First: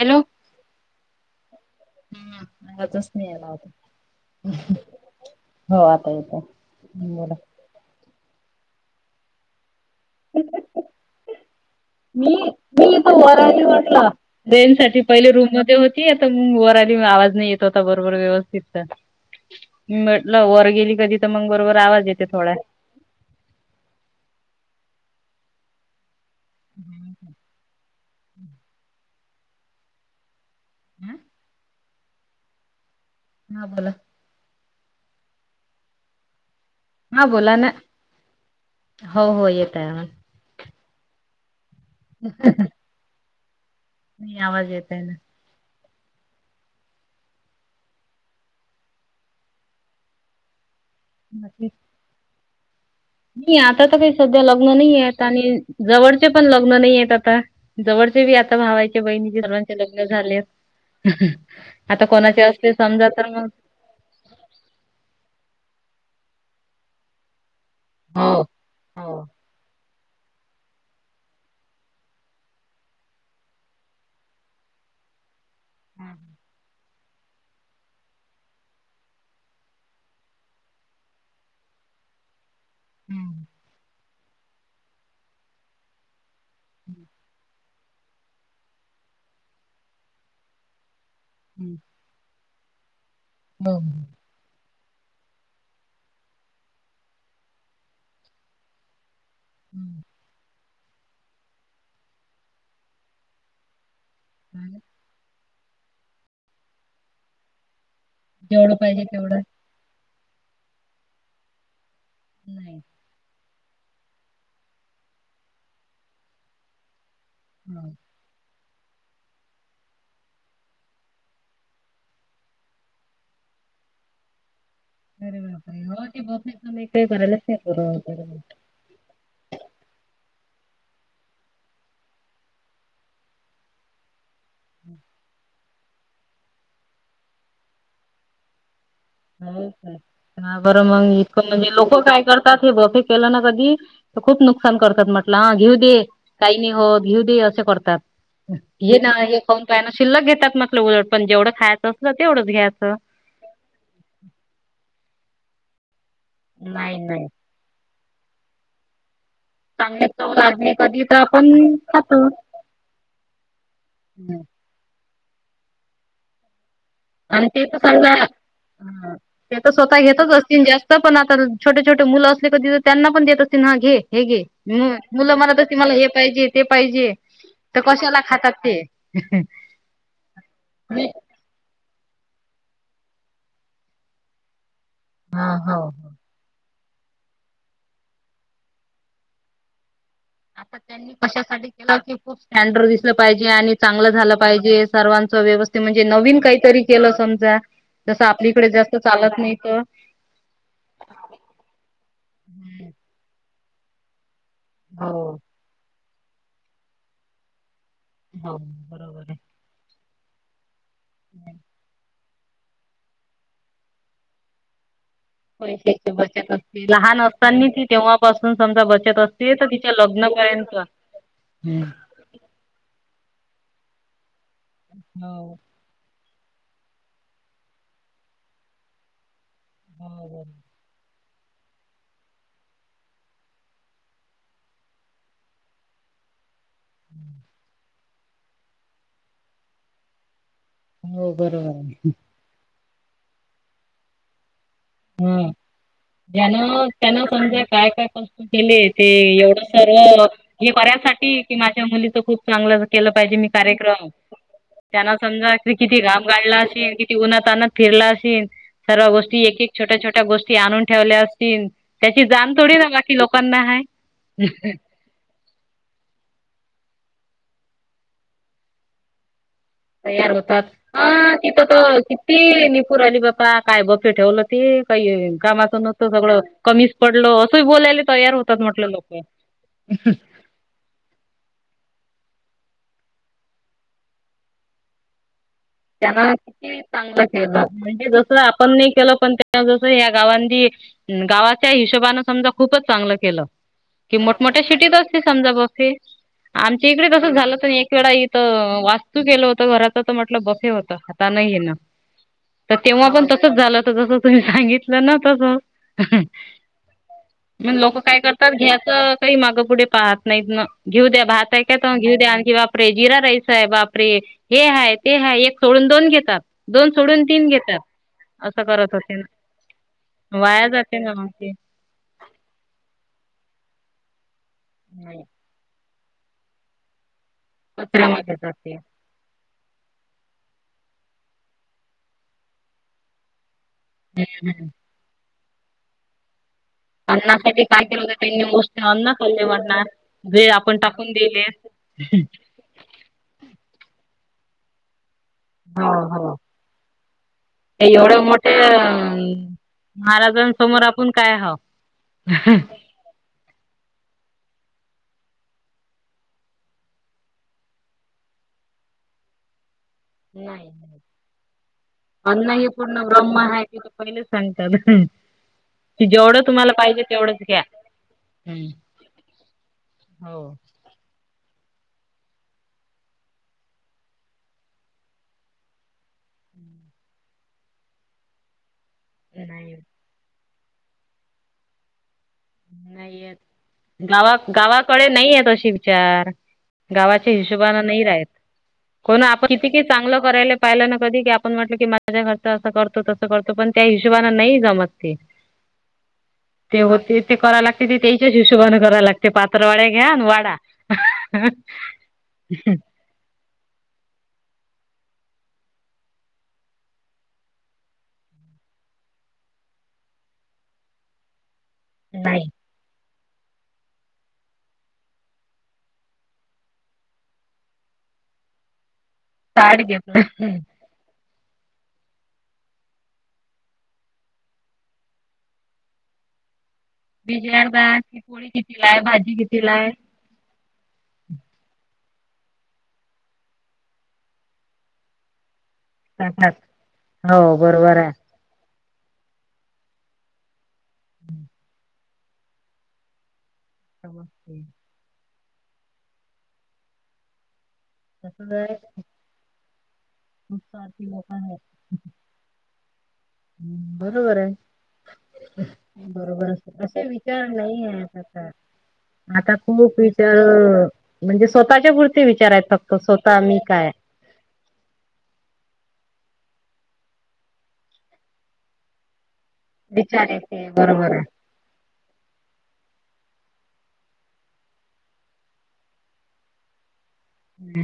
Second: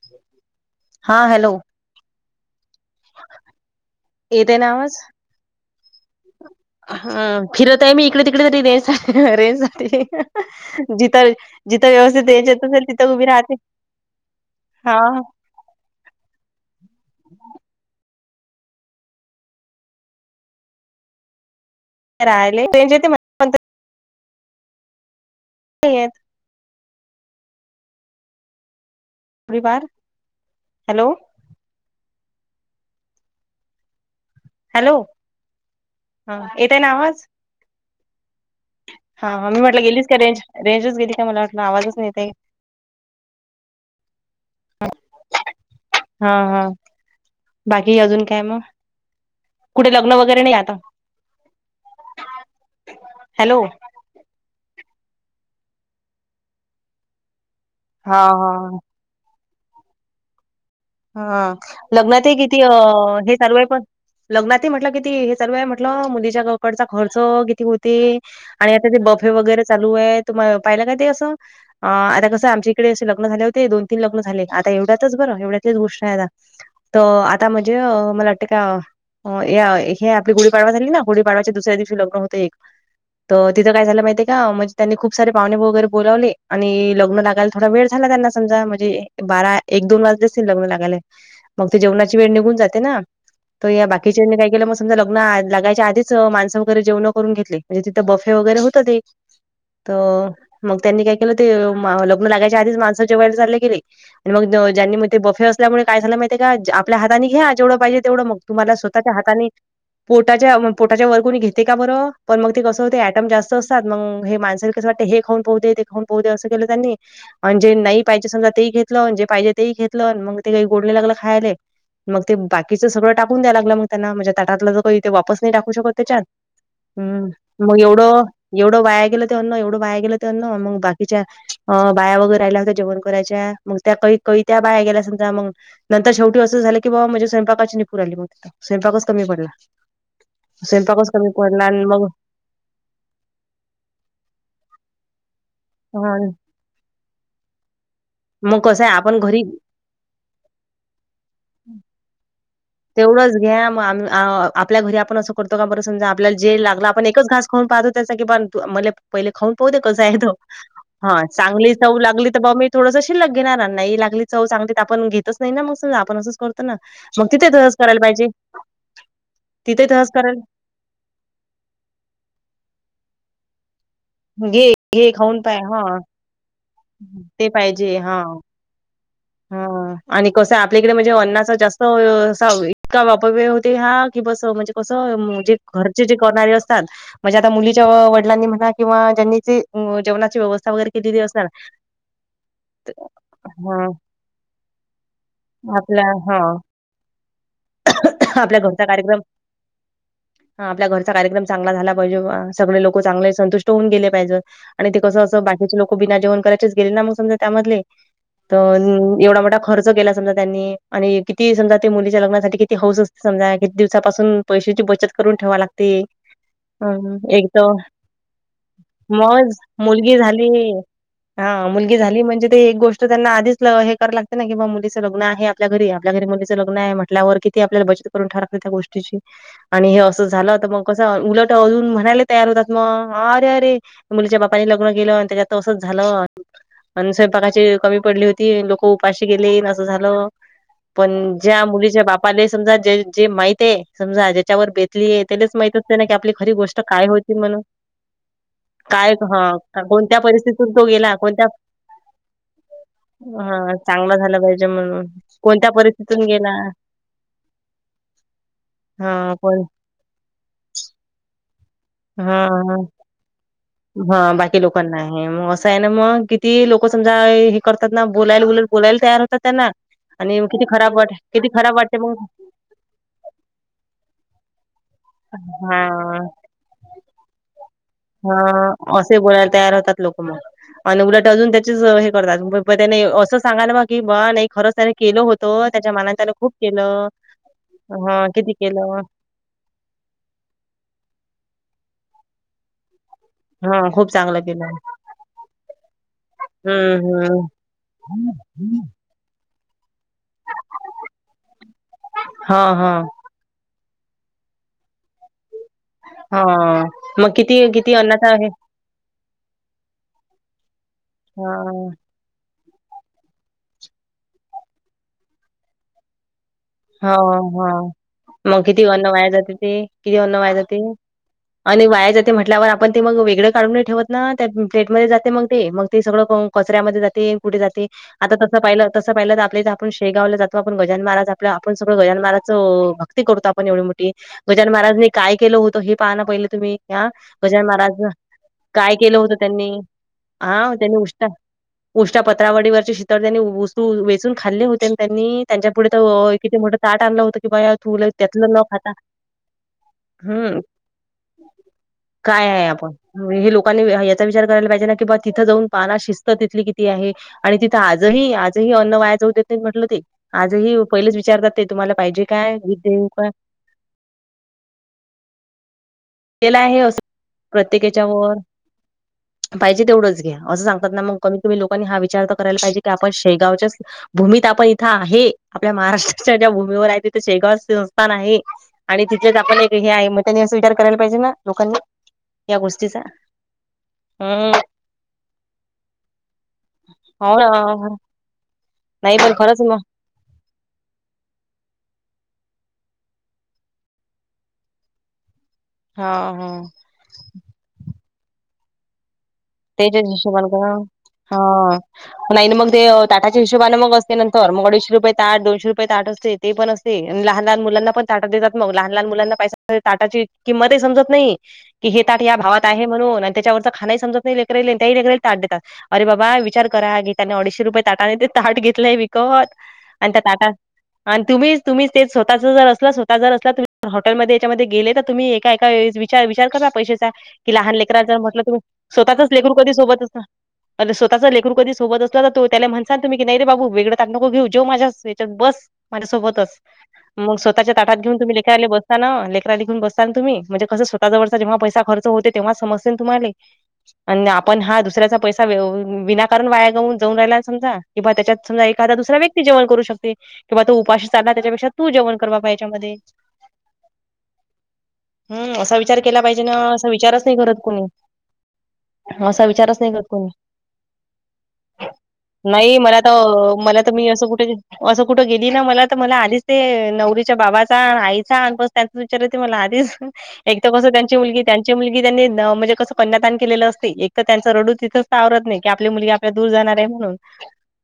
Hello. हा hello. हम्म आवाजच नाही आला येत आहे ना होता आवाज हो आता येतय. हा फिरत आहे मी इकडे तिकडे तरी रेंज रेंज जाते. [unintelligible] मी रेंज येत असेल मी तिथं इथं उभी राहते वरानी बसला रेंज हा साठी पहिले रूम मध्ये हो ती आता म वर आली आवाज नई येत होता बरोबर व्यवस्थित. म्हटलं वर गेली कां तिथं मंग बरोबर आवाज येते थोडा. राहिले रेंजेत मला येत हम्म. प्रि बार हॅलो. हा बोला. हॅलो हा येतय ना हा आवाज? बोला ना. हो हो हा मी येत म्हटलं आहे गेलीच आवाज का रेंज रेंजच गेली का मला वाटलं आवाजच नाही येत. आहे [unintelligible] नाही आवाज येतय ना. हा हा बाकी अजून कायं मंग? कुठे लग्न वगैरे नाही आता? नसलीत नी हॅलो आता तर काही सध्या लग्न नहीये आता आणि जवळचे पण लग्न नाही येत आता. हा जवळचे बी आता हा भावायचे बहिणीचे सर्वांचे लग्न झाले. हा लग्नात ही किती अ तर हे मग चालू आहे पण. लग्नातही म्हटलं किती हे चालू हाय म्हटलं मुलीच्या गावाकडच्या खर्च किती होते. हो आणि आता ते बफे हो. वगैरे चालू आहे तुमाय पाहिला काय ते असं? अ आता कसं आमच्या इकडे असे लग्न झाले होते दोन तीन लग्न झाले आता एवढ्यातच बरं एवढ्या तेच गोष्ट आहे आता तर आता म्हणजे अ मला वाटते का हा या हे आपली गुढीपाडवा झाली ना गुडिपाडव्याच्या दुसऱ्या दिवशी लग्न होतं एक तर तिथं काय झालं माहितीय का म्हणजे त्यांनी खूप सारे पाहुणे वगैरे बोलावले आणि लग्न लागाय थोडा वेळ झाला त्यांना समजा म्हणजे बारा एक दोन वाजले असतील लग्न लागयला मग हं. ते जेवणा ची वेळ निघून जाते ना तो हो, हो. यां बाकी चेनी काय केलं म समजा लग्न आ लागायच्या आधीच माणस वगैरे जेवणं करून घेतले म्हणजे तिथे बफे वगैरे होतं ते हं. तर मग त्यांनी काय केलं ते मा लग्न लागायच्या आधीच माणसं जेवायला चालले गेले आणि मग ज्यांनी म ते बफे असल्यामुळे काय झालं माहितीय का ज्या आपल्या हाताने घ्या जेवढं पाहिजे तेवढं मग तुम्हाला जेवढं पाहिजे स्वःच्या तेवढं हाताने पोटाच्या म पोटाच्या वर कोणी घेते का बरं पण मग ते नाही. कसं ते ॲ टम जास्त असतात मग हे माणसेलं कसं वाटतं हे खाऊन पाहु ते दे खाऊन पाहु दे असं केलं त्यांनी आणि जे हो. नाही पाहिजे समजा तेही घेतलं अन जे पाहिजे तेही घेतलं अन मग ते काही गोडले लागले खायले. मग ते बाकीचं सगळं टाकून द्यायला लागलं म त्यांना. म्हजे ताटातला ज काही- ते वापस अरे नाही टाकू बापरे! शकत हो ते त्याच्यात. होत नाही कमी काही हम्म. करायलाच नाही मग एवढं- पुरत. एवढं वाया गेलं ते अन्न. एवढं वाया गेलं ते अन्न. मग बाकीच्या- अं. बाया वगैरे राहिल्या होत्या जेवण करायच्या. मग त्या कै कै- त्या बाया गेल्या समजा मंग. नंतर शेवटी असं झालं की ब्वा म्हणजे स्वयंपाकाची निपूर आली मग तिथं स्वंपाकच कमी- पडला. हो का? हां. बरं स्वयंपाकच मग कमी इतकं पडला म्हणजे आणि लोक मग काय करतात? हे बफे- केलं ना कधी? खूप नुकसान करतात. म्हटलं हां. घेऊ दे हा काही- नाही होत. घेउ दे अस करतात. मग कसं आहे घेना आपण हे घरी पण. त्यान शिल्लक घेतात नसलं उलट. पण जेवंढं खायाचं असलं तेवंढंच घ्यायाचं. तेवढच घ्या. मं आ आपल्या घरी आपण असं करतो का बर? समजा आपल्याला जे लागल नाही आपण एकच नाही. घास- खाऊन पाहतो त्याचा कि पण मले पहिले खाऊन पाउदे कस चांगले आहे चव तो. लागली कधी तर हां. आपण चांगली चव खातो. लागली तर ब्वा मी थोडंस शील्लक घेणार. अनं नाही लागली हं. चव चांगली तर आपण घेतच - नाही ना मग सगळ. आपण असंचं करतो ना? मग आणि तिथे ते तसंच त करायला समजा, पाहिजे हं. ते तर तिथे स्वतः तसंच घेतच करायला असतील जास्त. -स्त. पण आता छोटे छोटे मुलं असले का तिथं त्यांना पण देत असतील हां. घे. हे घे. हं. घे मुलं खाऊन पाय म्हणत असतील हा मला हे पाहिजे ते पाहिजे ते तर पाहिजे कशाला हा खातात ते- हा. आणि कसंय आपल्याकडे मी- म्हणजे अन्नाच जास्त- -स्त असा इतका अपव्यय होतेय हा की बस. म्हणजे कसं हा जे हो घरचे हो जे- करणारे असतात. म्हणजे आता मुलीच्या वडलांनी म्हणा किंवा ज्यांनी जे - आता त्यांनी कशासाठी केलं की खूप स्टँडर्ड दिसलं पाहिजे. आणि हा चांगलं झालं पाहिजे. सर्वांच व्यवस्थि आपला म्हणजे हा नवीन काहीतरी केलं समजा. जसं आपल्या आपलीकडे घरचा जास्त कार्यक्रम- चालत नाही तर हं. आपल्या घरचा कार्यक्रम चांगला झाला पाहिजे बा. सगळे लोक चांगले संतुष्ट होऊन गेले पाहिजे. आणि ते कसं हो असं बाकीचे लोक बिना जेवण करायचेच गेले ना मग समजा त्यामधले हो तर बरोबर आहे एवढा मोठा- खर्च केला समजा त्यांनी. आणि कितीही समजा ते मुलीच्या लग्ना - किती हौस असते समजा. किती दिवसापासून पैशाची बचत- करून ठेवा लागते. पैशाची बचत असती. हं, लहान एक असतानी तर ती तेव्हापासून समजा ती बचत मग असती. मुलगी झाली ए. हां. हम्म. मुलगी झाली म्हणजे- ते एक गोष्ट त्यांना आधीच हे करावी लागते ना? की बा मुलीचं लग्न आहे हो आपल्या घरी आपल्या घरी मुलीचं लग्न आहे म्हटलं- -ल्यावर किती आपल्याला बचत करून ठेवावी लागते त्या गोष्टीची. आणि हे असं हो झालं त मग- कसं उलट अजून म्हणायला तयार होतात मग अरे अरे- मुलीच्या बापानी लग्न केलं आणि त्याच्यात त असंच झालं. आणि स्वयंपाकाची कमी पडली होती. लोक उपाशी गेले अन असं झालं. बरोबर हो पण बरोबर ज्या आहे. मुलीच्या बापाले समजा ज जे माहित ए समजा ज्याच्यावर बेत - हम. ज्यानं काय त्यांन होती म्हणून समजा काय काय कष्ट केलेए ते काय हा एवढं- कोणत्या सर्व परिस्थितीतून हे तो गेला करायसाठी कोणत्या की माझ्या मुलीच खूप चांगलं [unintelligible] केलं पाहिजे. मी हा कार्य- -क्रम. चांगला झाला पाहिजे म्हणून त्यांन समजा कोणत्या क किती घाम परिस्थितीतून गेला गाळला अशील - कि उन्हा तान्हात फिरला अशील. सर्व्या हा गोष्टी एक कोण एक छोट्या छोट्या गोष्टी आणून ठेवल्या असतील. त्याची हा जाण थोडी हा ना बाकी लोकांना आहे. हा. बाकी लोकांना नाहीये मग- असय ना म. किती लोक समजा हे करतात ना बोलायला बोला बोलायला तयार होतात त्यांना. तयार आणि होतात. किती खराब वाट हा. किती तिथं खराब वाटते तर मग किती- पुर आली बा्पा काय बफे ठेवलं ते. काही कामाच नसत हा सगळं- कमीच पडल असंही बोलायले - हं. असही बोलायला तयार होतात लोक मग. आणि उलट अजून त्याचेच हे करतात त्यानी सांगायला बा की बा नाही त्याने केलं होत. तो त्याच्या- मानाने त्याने त्यांना खूप केलं चांगला केलं म्हणजे हा जस किती आपण नाही केलं पण स या गावांनी गावाच्या हिशोबनें समजा खूपच चांगलं केलं. हा खूप कि चांगलं मोठमोठ्या केलं शिटीत असते समजा बफी आमच्या हम्म इकडे तसंच हम्म झालं तर एक वेळा इथं वाच तू केलं होत घराच तर म्हटलं बफे होत आता नाहीय ना. हा तर हा तेंव्हा पण तसच झालं हो जस तुम्ही सांगितलं ना तसं. हा मग किती मग किती लोक काय अन्नाचा आहे करतात घ्यायचं काही मागं पुढे पाहत नाहीत ना घेऊ द्या हा भात आहे, काय तर घेऊ द्या आण की बा बापरे जिरा राईस आहे, बापरे हे हाय ते हाय एक सोडून दोन घेतात. दोन हा सोडून तीन हा घेतात. असं मग किती करत अन्न होते व्हाया ना जाते ते, किती अन्न व्हाय वाया जाते. ना मग ते आणि वाया जाते म्हटल्यावर आपण ते मग वेगळें काढून ठेवत ना त्या प्लेटमध्ये जाते मग. मग ते सगळं कचऱ्यामध्ये जाते कुठे जाते आता कचऱ्यामध्ये तसं जाते पाहिलं तसं पाहिलं तर आपल्या आपण शेगावला जातो आपण गजानन महाराज आपण आपण सगळं गजानन महाराजच भक्ती करतो आपण एवढी मोठी गजानन महाराज काय केलं होतं हे पाहणं पहिले तुम्ही? ह अन्नासाठी गजानन काय महाराज केलं होत त्यांनी उष्ण काय अन्न केलं होत? खाल्ले त्यांनी म्हणणार जे हा आपण त्यांनी टाकून उष्ट दिले उष्टा पत्रावडीवरचे शितळ त्यांनी वस्तू वेचून खाल्ले होते. त्यांनी त्यांच्या पुढे हो तर हो किती मोठं ताट आणलं होतं की बाया ते तुलय एवढे त्यातलं मोठे न खाता [unintelligible] हम्म महाराजांसमोर आपण काय हावं? काय आहे आप ण हे लोकांनी याचा विचार करायला पाहिजे ना की बा तिथं जाऊन पाना शिस्त तिथली किती आहे. आणि तिथं आजही आजही अन्न वाया जाऊ देत म्हटलं ते नाही आजही पहिलेच विचारतात ते तुम्हाला पाहिजे काय हे देवू काय? [unintelligible] पहिले सांगतात. जेवढं केला तुम्हाला आहे असं पाहिजे तेवढंच घ्या प्रत्येकाच्या वर हम्. पाहिजे तेवढंच घ्या असं सांगतात. ना मग कमीत कमी लोकांनी हा विचार तर करायला पाहिजे की आपण शेगावच्याच भूमीत आपण इथं आहे, आपल्या महाराष्ट्राच्या ज्या भूमीवर आहे तिथे शेगाव देवस्थान आहे. आणि तिथेच आपण एक नाही हे आहे मत नि विचार करायला पाहिजे. ना लोकांनी या गोष्टीचा नाही येत गावा हम्म गावाकडे नाहीय त अशी विचार गावाच्या हो हिशोबाने ना नाही राहायचं नाही कोण पण आपण खरंच म कि चांगलं करायला पाहिलं ना कधी की आपण म्हटलं की माझ्या खरच असं करतो तसं करतो. पण त्या हिशोबाने नाही जमत ते. हा हा. पण ते ते करावं लागते तेच्याच हिशोबाने कराय लागते. पा तेच्याच हिशोबान का हा नाही. मग ते ताटाच्या हिशोबाने मग असते नंतर मग अडीचशे रुपये ताट, दोनशे रुपय ताट असते. ते पण असते आणि लहान लहान मुलाना पण ताट देतात. मग लहान लहान मुलांना पै ताटाची किंमतही समजत नाही. कि हे ताट या नाही भावात आहे म्हणून त्याच्यावरच खानही समजत लेकरांना ताट देतात. अरे बाबा विचार करा की त्यांने अडीचशे रुपये ताने ताट घेतलाय. क ताट आणि घेतलं त्या ताटात आणि तुम्हीच तुम्ही ते स्वतःच जर असलं स्वतः ज असला. त हॉटेलमध्ये याच्यामध्ये गेले तर तुम्ही एका एका- जरा विचार करा पैशाचा कि लहान विचारतात लेकरांचा की म्हटलं पोळी तुम्ही कितीला आहे स्वतःच भाजी लेकरू कितीला कधी आहे. सोबत असणार. अरं! स्वतःचे लेकरू कधी सोबत असलं तर तुम्ही त्याला म्हणचाल, तुम्ही नाही रे बाबू वेगळं ताट नको घेऊ, जेव माझ्याच हयाच्यात बस. माझ्यासोबतच मग हो स्वतःच्या ताटात बरोबर आहे. घेऊ तुम्ही लेकराला बसता ना लेकरा घेऊ बसताना तुम्ही म्हणजे स्वतः जवळचा जेव्हा पैसा खर्च होते तेव्हा समजते ना तुम्हाला आपण हा दुसऱ्या पै विनाकारण वाया गाऊन जाऊन राहिला, समजा कि बूवा त्याच्या तसंच समजा आहे एखादा दुसरा व्यक्ती जेवण करू शकते. खूप किंवा तो उपाशी सारखी लोक चालला आहे त्याच्यापेक्षा तू जेवण कर ह्याच्या मध्ये. बरोबर आहे. असा विचार केला पाहिजे बरोबर ना असा असे विचारच विचार करत नाही कोणी आहे आता असा आता विचारच नाही खूप करत कोणी विचार म्हणजे स्वतःच्या पुरती विचार आहेत नाही फक्त. मला स्वतः तर मला काय. तर मी असं कुठे असं कुठं गेली ना मला तर मला आधीच ते नवरीच्या बाबाचा आणि आईचा आणि त्यांचा विचार ते मला आ विचार येते एकदा कसं बरोबर त्यांची आहे. मुलगी, त्यांची मुलगी त्यांनी म्हणजे कसं कन्या केलेलं असते एक तर त्यांचा रडू तिथच आवरत नाही. की आपली मुलगी आपल्या दूर जाणार आहे म्हणून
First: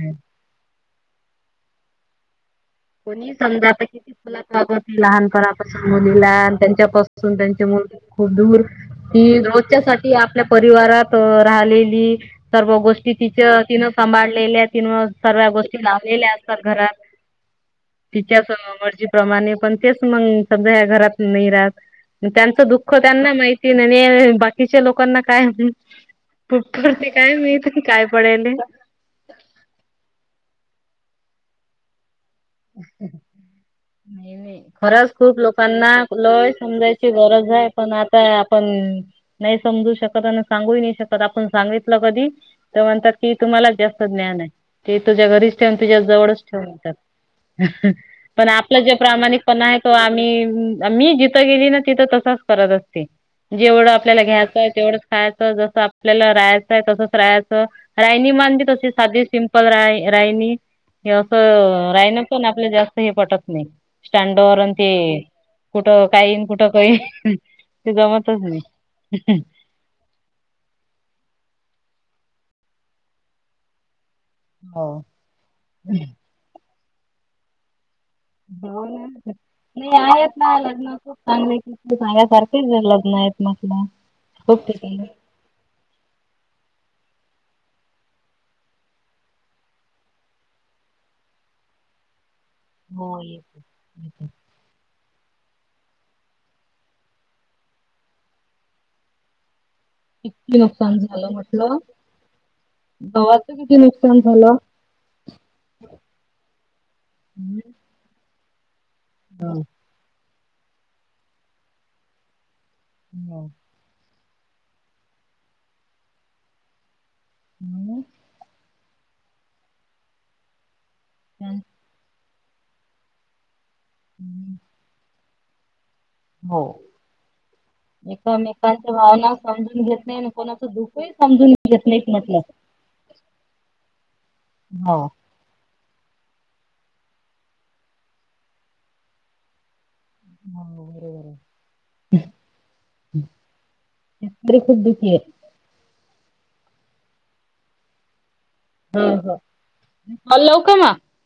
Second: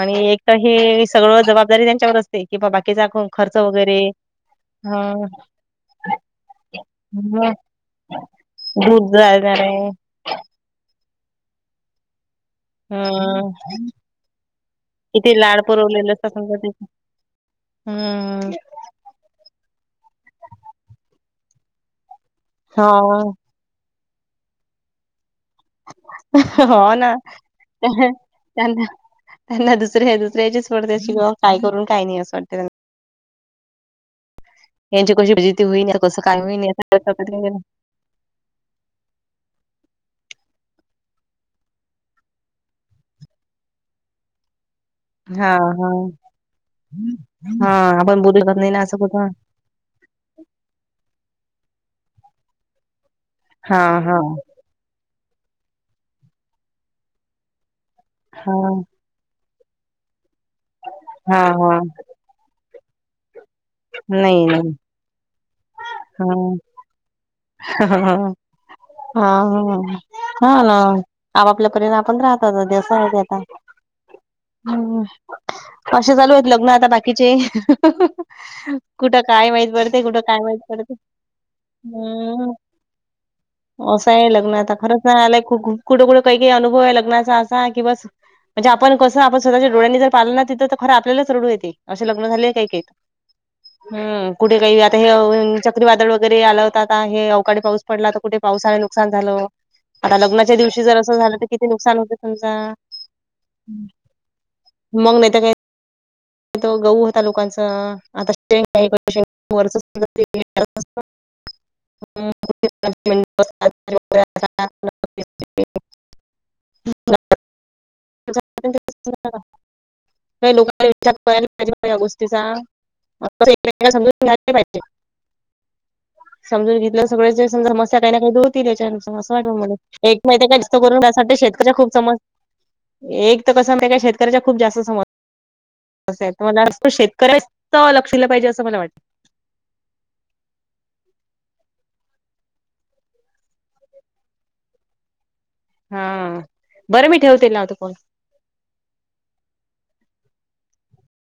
आणि एक तर हे सगळं जबाबदारी त्यांच्यावर असते. की बाबा कोणी समजा आता किती फुलात वागवते. हा लहानपणापासून मुलीला अन त्यांच्यापासून त्यांचे मूल खूप दूर, दूध ती जाणार आहे रोजच्यासारखे ती आपल्या परिवारात राहिलेली. सर्व गोष्टी हम्म तिचं तिनं सांभाळलेल्या तिनं किती लाड श्रेयगोष्टी पुरवलेलं असतं लावलेल्या समजा असतात त्याच घरात. तिच्या हम्म मर्जीप्रमाणे पण तेच मग समजा या घरात नाही राहत. त्यांचं दुःख त्यांना हो माहितीन. बाकीच्या लोकांना काय? हो पप्पडते ना काय माहिती की काय पडेले. त्यांना त्यांना दुसर्या दुसऱ्याचीच पडते की बाबा काय करून काही नाही अस वाटतते त्यांना. [unintelligible] खरंच यांची कशी खूप फजिती होईन लोकांना कसं काय लय होईन समजायची गरज आहे पण आता पण नाही समजू शकत आणि सांगू ही नाही शकत आपण सांगितलं कधी ते म्हणतात की तुम्हालाच जास्त ज्ञान हय. ते तुझ्या हा घरीच ठेवून हा तुझ्या जवळच ठेवून हा येतात आपण बोलू पण शकत आ नाही ना असं कुठं पण आहे तो आम्ही मी जिथं गेली ना तिथं तसाच करत असते. हा जेवढं हा आपल्याला घ्यायचं तेवढंच खायचं जसं आपल्याला राहायचंय तसंच राहायचं. रायणी हा मांदी तशी साधी सिंपल राय रायनी. हे हा हा असं राहिन पण आपलं जास्त हे पटत नाही. स्टँड नाही नाही वरून ती कुठं हा काहीन कुठं काही ते हा जमतच नाही. हां, न आपापल्या परीनं आपण राहतात. ते सोया देता. हो. हम, कसे चालू आहेत लग्न आता बाकीचे? [unintelligible] हो ना कुठं काय माहित नाही पडते, कुठं आहेत काय ना माहित पडते लग्न खूप चांगले खूप हम्म. सांगासारखेच लग्न आहेत म्हटलं. असं आहे लग्न खूप आता ठिकाणी. खरोखर आलय कुठं कुठं काही काही अनुभव आहे लग्नाचा असा की बस! म्हणजे आपण कसं आपण स्वतःच्या डोळ्यांनी जर पाहिलं ना तिथं खरा आपल्यालाच रडू येते. असे लग्न झाले काय काय. हो, ये. हम्म, कु कुठे काही आता हे चक्रीवादळ वगैरे आलं होत आता हे अवकाळी पाऊस पडला तर कुठे पावसाने नुकसान झालं. आता लग्नाच्या किती दिवशी जर नुकसान असं झालं तर किती म्हटलं नुकसान होत तुमका? गव्हाचं किती नुकसान झालं. मग नाही तर काय. [inaudible] तो गहू होता लोकांचा, आता पेर काय [unintelligible] [unintelligible] [unintelligible] [unintelligible] [inaudible] का लोकांला विचार करायला पाहिजे या गोष्टीचा [unintelligible] [inaudible] समजून घ्यायला पायजे. हो. समजून घेतला तर सगळ्या सम समस्या काही ना काय दूर होतील एकामेकांच्या याच्यानुसार असं भावना वाटत मला एक माहित ये का जास्त करून यासाठी शेत येत नाहीत म्हटलं. एक तर कसं माहित हाय का शेतकऱ्याच्या खूप जास्त हो सम तसं आहे तर मला असा शेतकऱ्याच लक्ष दिलं पाहिजे असं मला वाटत. [unintelligible] [inaudible] शेतकरी खूप दुखी ये. हा बरं मी ठेवते लावते फोन. हो हो कॉल लाव का मग?